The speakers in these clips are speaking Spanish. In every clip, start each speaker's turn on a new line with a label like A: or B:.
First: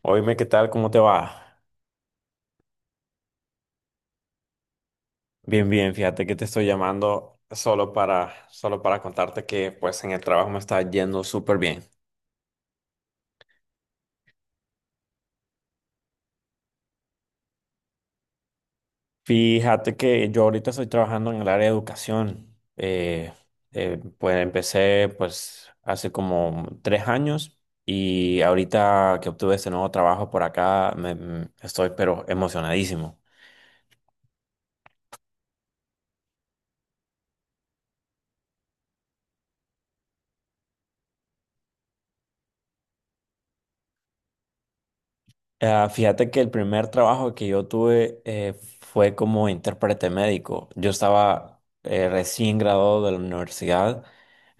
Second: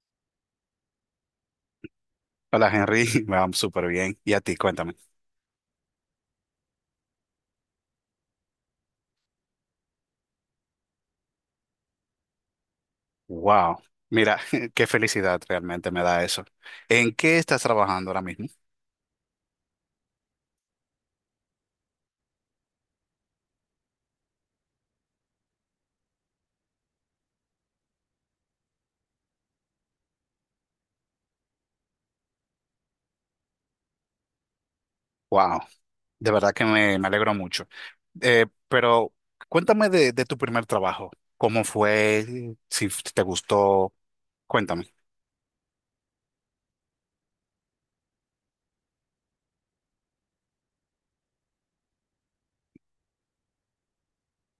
A: Oíme, ¿qué tal? ¿Cómo te va?
B: Hola Henry, me va súper bien. ¿Y a ti? Cuéntame.
A: Bien, bien, fíjate que te estoy llamando solo para contarte que pues en el trabajo me está yendo súper bien.
B: Wow, mira, qué felicidad realmente me da eso. ¿En qué estás trabajando ahora mismo?
A: Fíjate que yo ahorita estoy trabajando en el área de educación. Pues empecé pues hace como 3 años y ahorita que obtuve este nuevo trabajo por acá estoy pero emocionadísimo.
B: Wow, de verdad que me alegro mucho. Pero cuéntame de tu primer trabajo. ¿Cómo fue? Si te gustó, cuéntame.
A: Ah, fíjate que el primer trabajo que yo tuve fue como intérprete médico. Yo estaba recién graduado de la universidad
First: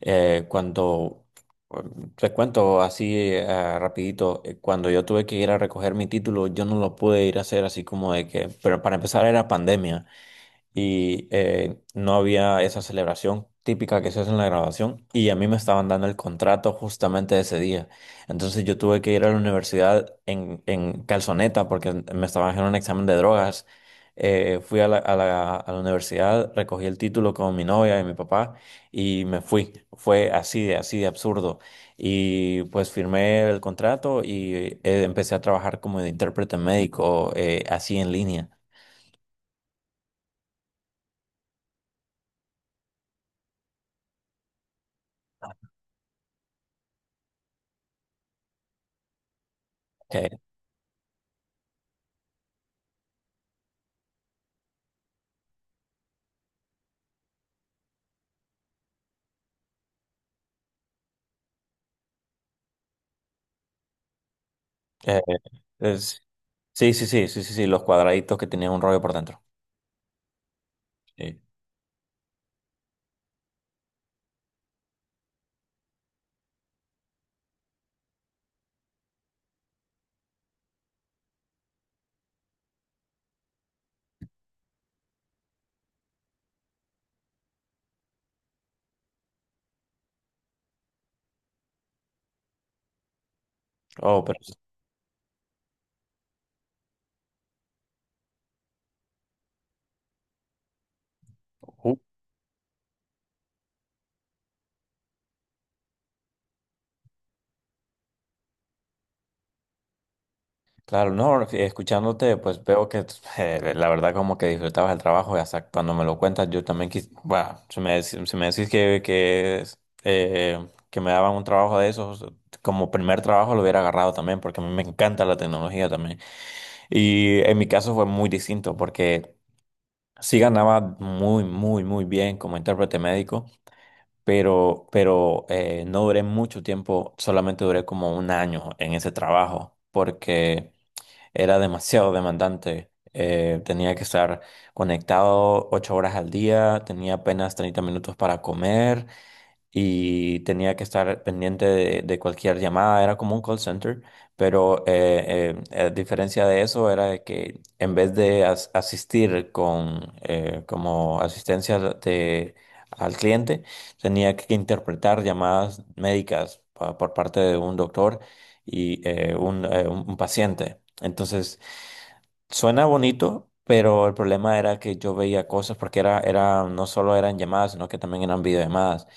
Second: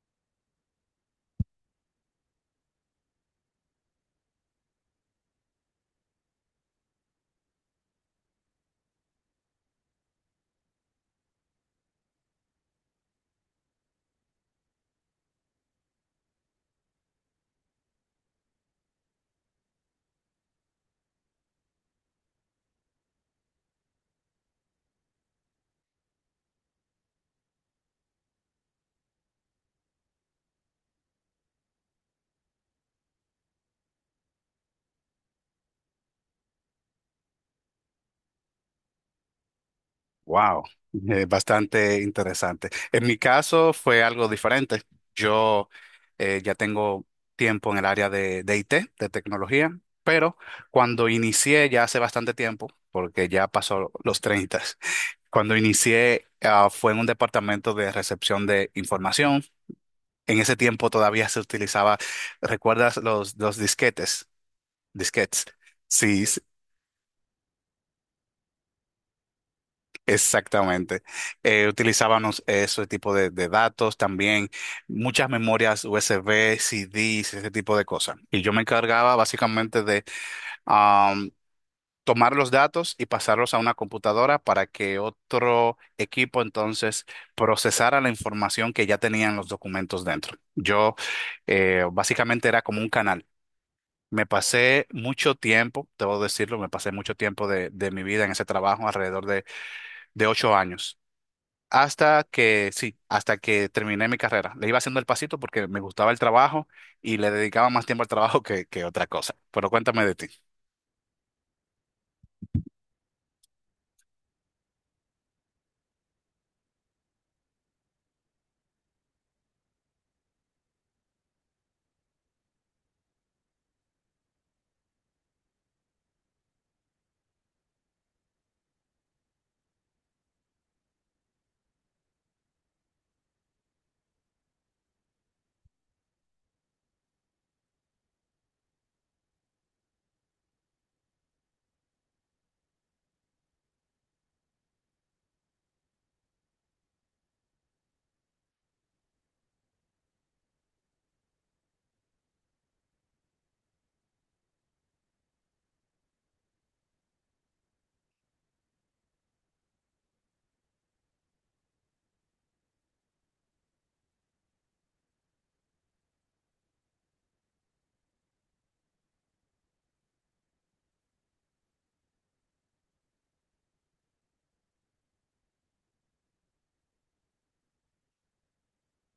A: eh, cuando, te cuento así rapidito. Cuando yo tuve que ir a recoger mi título, yo no lo pude ir a hacer así como de que, pero para empezar era pandemia y no había esa celebración típica que se hace en la grabación, y a mí me estaban dando el contrato justamente ese día. Entonces yo tuve que ir a la universidad en calzoneta porque me estaban haciendo un examen de drogas. Fui a la universidad, recogí el título con mi novia y mi papá y me fui. Fue así de absurdo. Y pues firmé el contrato y empecé a trabajar como de intérprete médico, así en línea.
B: Wow, bastante interesante. En mi caso fue algo diferente. Yo ya tengo tiempo en el área de IT, de tecnología,
A: Eh,
B: pero cuando inicié ya hace bastante tiempo, porque ya pasó los 30, cuando inicié fue en un departamento de recepción de información. En ese tiempo todavía se utilizaba, ¿recuerdas los disquetes?
A: eh,
B: Disquetes.
A: es-
B: Sí,
A: Sí, sí, sí, sí, sí, sí, los cuadraditos que tenían un rollo por dentro.
B: exactamente.
A: Sí.
B: Utilizábamos ese tipo de datos también, muchas memorias USB, CDs, ese tipo de cosas. Y yo me encargaba básicamente de am, tomar los datos y pasarlos a una computadora para que otro equipo entonces procesara la información que ya tenían los documentos dentro. Yo básicamente era como un canal.
A: Oh,
B: Me
A: pero
B: pasé mucho tiempo, debo decirlo, me pasé mucho tiempo de mi vida en ese trabajo, alrededor de ocho años.
A: ju-
B: Hasta que, sí, hasta que terminé mi carrera. Le iba haciendo el pasito porque me gustaba el trabajo y le dedicaba más tiempo al trabajo que otra cosa. Pero cuéntame de ti.
A: claro, no, escuchándote, pues veo que la verdad como que disfrutabas el trabajo, y hasta cuando me lo cuentas, yo también bueno, si me decís que me daban un trabajo de esos, como primer trabajo lo hubiera agarrado también, porque a mí me encanta la tecnología también. Y en mi caso fue muy distinto, porque sí ganaba muy, muy, muy bien como intérprete médico. Pero no duré mucho tiempo, solamente duré como un año en ese trabajo, porque era demasiado demandante. Tenía que estar conectado 8 horas al día, tenía apenas 30 minutos para comer y tenía que estar pendiente de cualquier llamada. Era como un call center, pero a diferencia de eso era de que en vez de asistir con como asistencia de, al cliente, tenía que interpretar llamadas médicas por parte de un doctor y un paciente. Entonces, suena bonito, pero el problema era que yo veía cosas porque no solo eran llamadas, sino que también eran videollamadas.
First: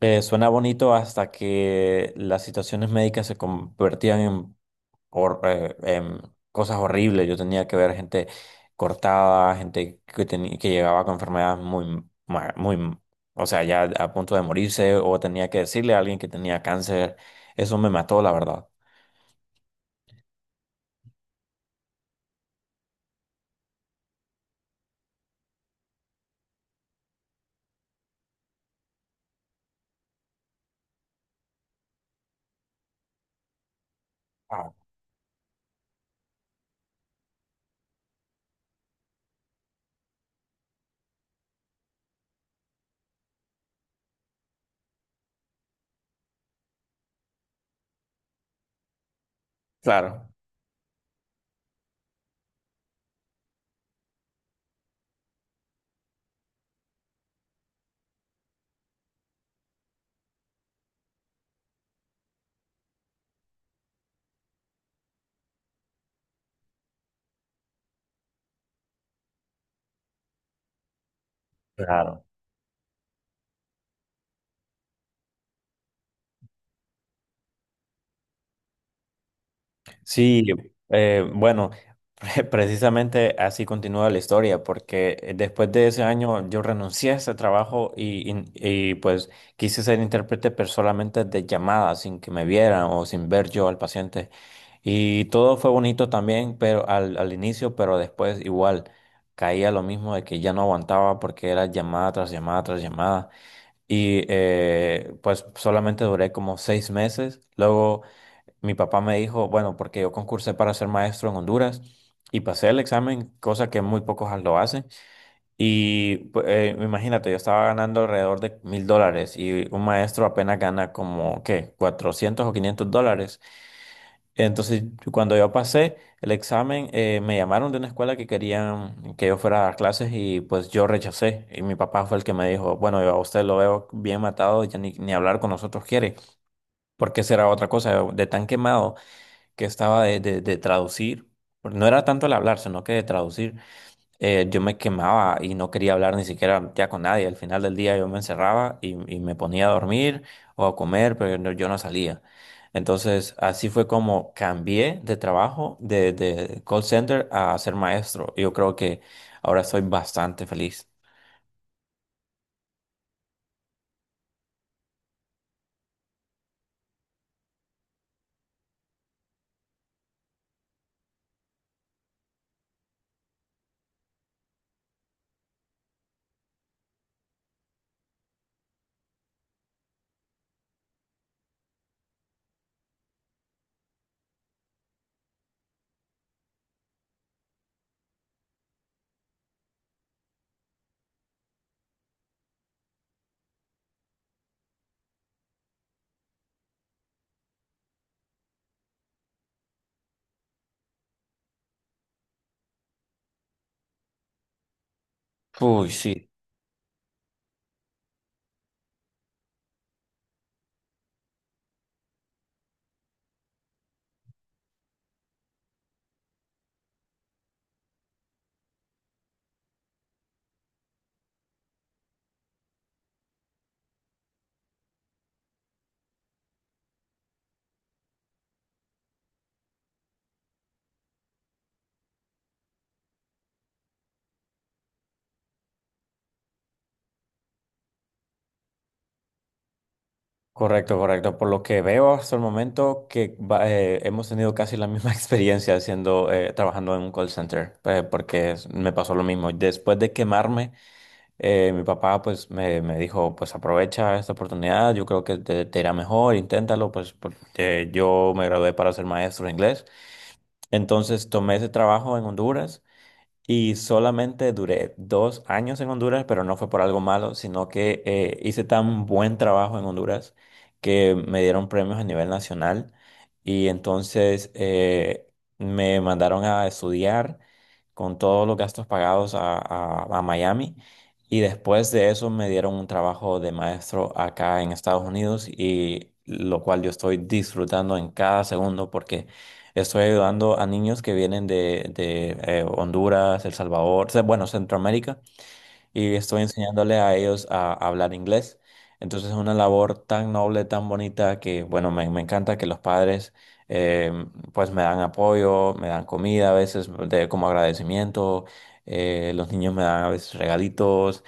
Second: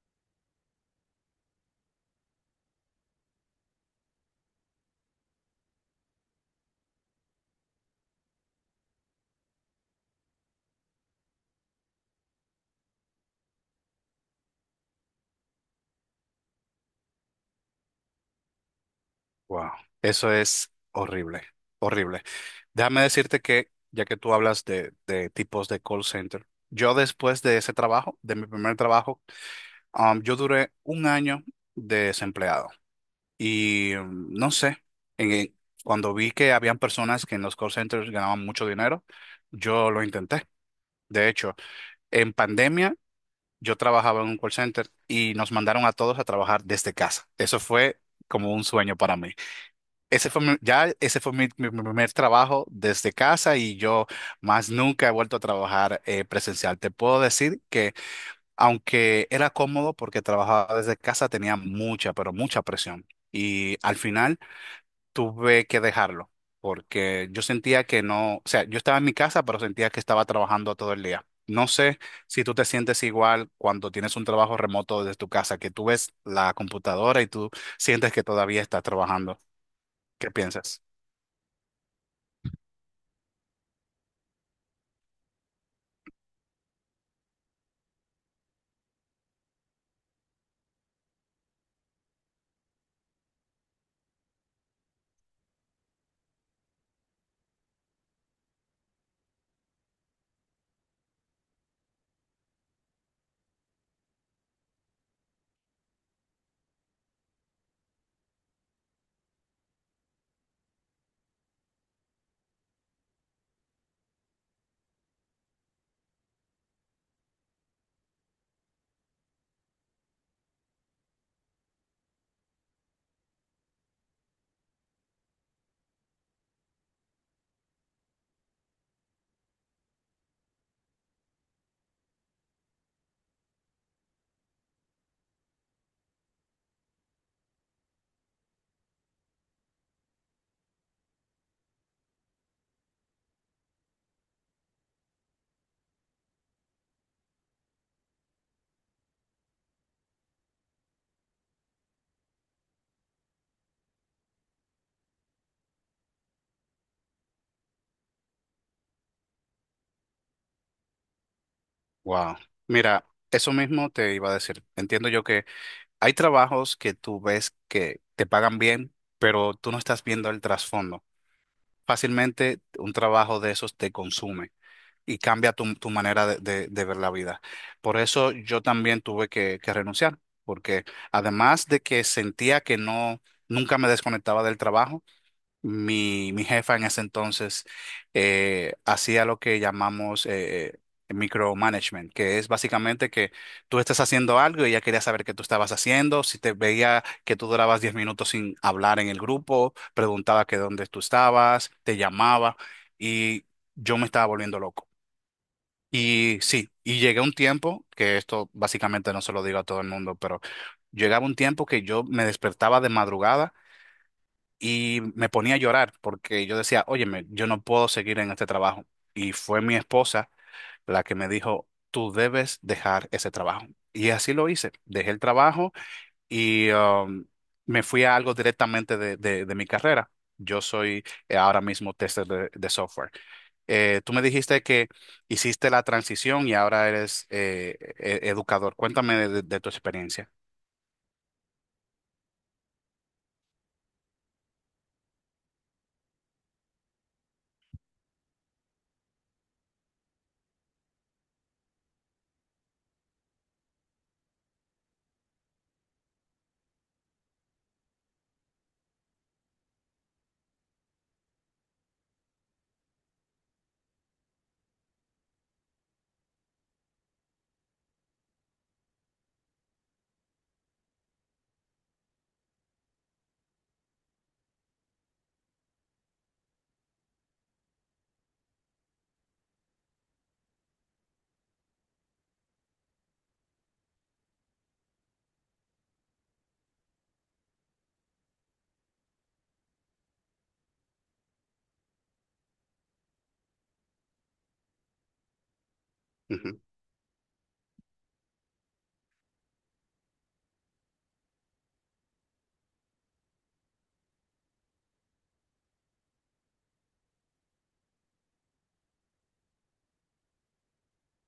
A: Suena bonito hasta que las situaciones médicas se convertían en, en cosas horribles. Yo tenía que ver gente cortada, gente que tenía, que llegaba con enfermedades muy, o sea, ya a punto de morirse, o tenía que decirle a alguien que tenía cáncer. Eso me mató, la verdad.
B: Wow, eso es horrible, horrible. Déjame decirte que, ya que tú hablas de tipos de call center, yo después de ese trabajo, de mi primer trabajo, yo duré un año desempleado. Y no sé, en- en- cuando vi que habían personas que en los call centers ganaban mucho dinero, yo lo intenté. De hecho, en pandemia, yo trabajaba en un call center y nos mandaron a todos a trabajar desde casa. Eso fue como un sueño para mí.
A: Claro.
B: Ya ese fue mi primer trabajo desde casa y yo más nunca he vuelto a trabajar presencial. Te puedo decir que aunque era cómodo porque trabajaba desde casa, tenía mucha, pero mucha presión. Y al final tuve que dejarlo porque yo sentía que no, o sea, yo estaba en mi casa, pero sentía que estaba trabajando todo el día. No sé
A: Claro.
B: si tú te sientes igual cuando tienes un trabajo remoto desde tu casa, que tú ves la computadora y tú sientes que todavía estás trabajando. ¿Qué
A: Sí,
B: piensas?
A: bueno, precisamente así continúa la historia, porque después de ese año yo renuncié a ese trabajo y, pues quise ser intérprete, pero solamente de llamada, sin que me vieran o sin ver yo al paciente. Y todo fue bonito también, pero al inicio, pero después igual caía lo mismo de que ya no aguantaba porque era llamada tras llamada tras llamada. Y pues solamente duré como 6 meses. Luego mi papá me dijo, bueno, porque yo concursé para ser maestro en Honduras y pasé el examen, cosa que muy pocos lo hacen. Y imagínate, yo estaba ganando alrededor de $1000, y un maestro apenas gana como, ¿qué? $400 o $500. Entonces, cuando yo pasé el examen, me llamaron de una escuela que querían que yo fuera a dar clases, y pues yo rechacé. Y mi papá fue el que me dijo, bueno, yo a usted lo veo bien matado, ya ni hablar con nosotros quiere, porque será otra cosa, de tan quemado que estaba de traducir. No era tanto el hablar, sino que de traducir. Yo me quemaba y no quería hablar ni siquiera ya con nadie. Al final del día yo me encerraba y me ponía a dormir o a comer, pero yo no salía. Entonces, así fue como cambié de trabajo de call center a ser maestro. Yo creo que ahora soy bastante feliz.
B: Wow. Mira, eso mismo te iba a decir. Entiendo yo que hay trabajos que tú ves que te pagan bien, pero tú no estás viendo el trasfondo. Fácilmente un trabajo de esos te consume y cambia tu manera de ver la vida. Por eso yo también tuve que renunciar, porque además de que sentía que no, nunca me desconectaba del trabajo, mi jefa en ese entonces hacía lo que llamamos micromanagement, que es básicamente que tú estás haciendo algo y ella quería saber qué tú estabas haciendo, si te veía que tú durabas 10 minutos sin hablar en el grupo, preguntaba que dónde tú estabas, te llamaba y yo me estaba volviendo loco.
A: Uy, sí.
B: Y sí, y llegué a un tiempo, que esto básicamente no se lo digo a todo el mundo, pero llegaba un tiempo que yo me despertaba de madrugada y me ponía a llorar porque yo decía, óyeme, yo no puedo seguir en este trabajo. Y fue mi esposa la que me dijo, tú debes dejar ese trabajo. Y así lo hice. Dejé el trabajo y me fui a algo directamente de, de mi carrera. Yo soy ahora mismo tester de software. Tú me dijiste que hiciste la transición y ahora eres educador. Cuéntame de tu experiencia.
A: Correcto, correcto. Por lo que veo hasta el momento que hemos tenido casi la misma experiencia haciendo, trabajando en un call center, porque me pasó lo mismo. Después de quemarme, mi papá pues me dijo, pues aprovecha esta oportunidad, yo creo que te irá mejor, inténtalo, pues porque yo me gradué para ser maestro de inglés. Entonces tomé ese trabajo en Honduras. Y solamente duré 2 años en Honduras, pero no fue por algo malo, sino que hice tan buen trabajo en Honduras que me dieron premios a nivel nacional. Y entonces me mandaron a estudiar con todos los gastos pagados a Miami, y después de eso me dieron un trabajo de maestro acá en Estados Unidos, y lo cual yo estoy disfrutando en cada segundo porque estoy ayudando a niños que vienen de Honduras, El Salvador, o sea, bueno, Centroamérica, y estoy
B: Ujú.
A: enseñándole a ellos a hablar inglés. Entonces es una labor tan noble, tan bonita, que bueno, me encanta que los padres eh, pues me dan apoyo, me dan comida a veces de, como agradecimiento, los niños me dan a veces regalitos.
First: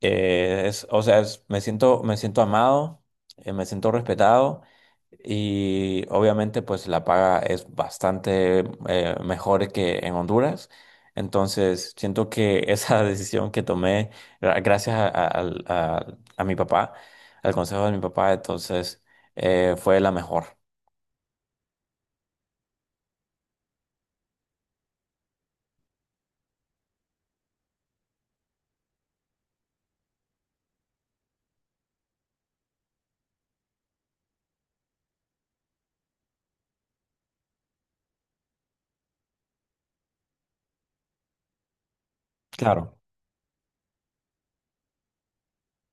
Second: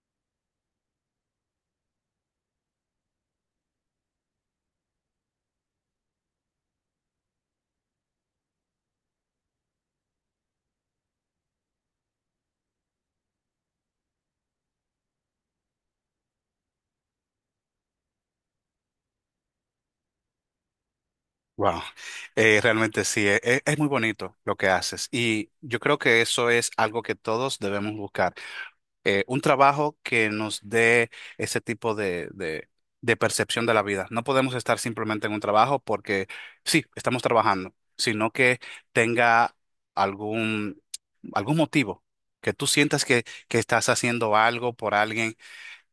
A: Es, o sea, es- Me siento, me siento amado, me siento respetado, y obviamente pues la paga es bastante mejor que en Honduras. Entonces siento que esa decisión que tomé gracias a mi papá, al consejo de mi papá, entonces fue la mejor.
B: Wow, realmente sí, es, muy bonito lo que haces y yo creo que eso es algo que todos debemos buscar, un trabajo que nos dé ese tipo de percepción de la vida. No podemos estar simplemente en un trabajo porque sí, estamos trabajando, sino que tenga algún, algún motivo, que tú
A: Claro.
B: sientas que estás haciendo algo por alguien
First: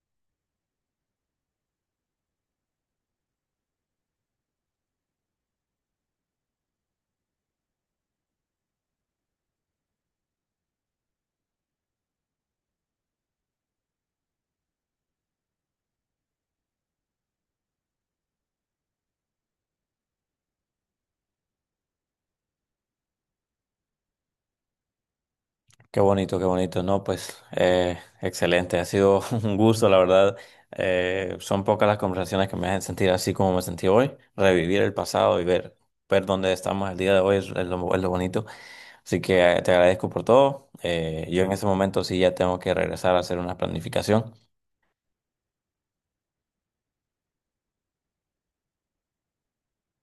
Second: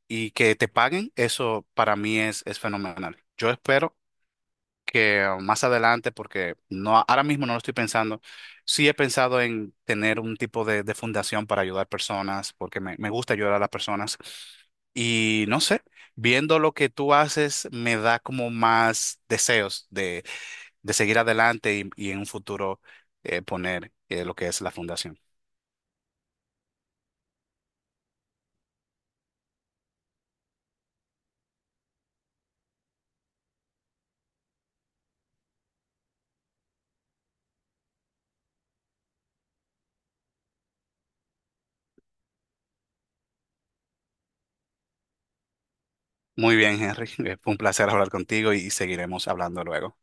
B: y que te paguen, eso para mí es fenomenal. Yo espero que más adelante, porque no, ahora mismo no lo estoy pensando, sí he pensado en tener un tipo de fundación para ayudar personas, porque me gusta ayudar a las personas. Y no sé, viendo lo que tú haces, me da como más deseos de seguir adelante y en un futuro poner lo que es la fundación.
A: Qué bonito, qué bonito. No, pues excelente. Ha sido un gusto, la verdad. Son pocas las conversaciones que me hacen sentir así como me sentí hoy. Revivir el pasado y ver, ver dónde estamos el día de hoy es lo bonito. Así que te agradezco por todo. Yo en ese momento sí ya tengo que regresar a hacer una planificación.
B: Muy bien, Henry, fue un placer hablar contigo y seguiremos hablando luego.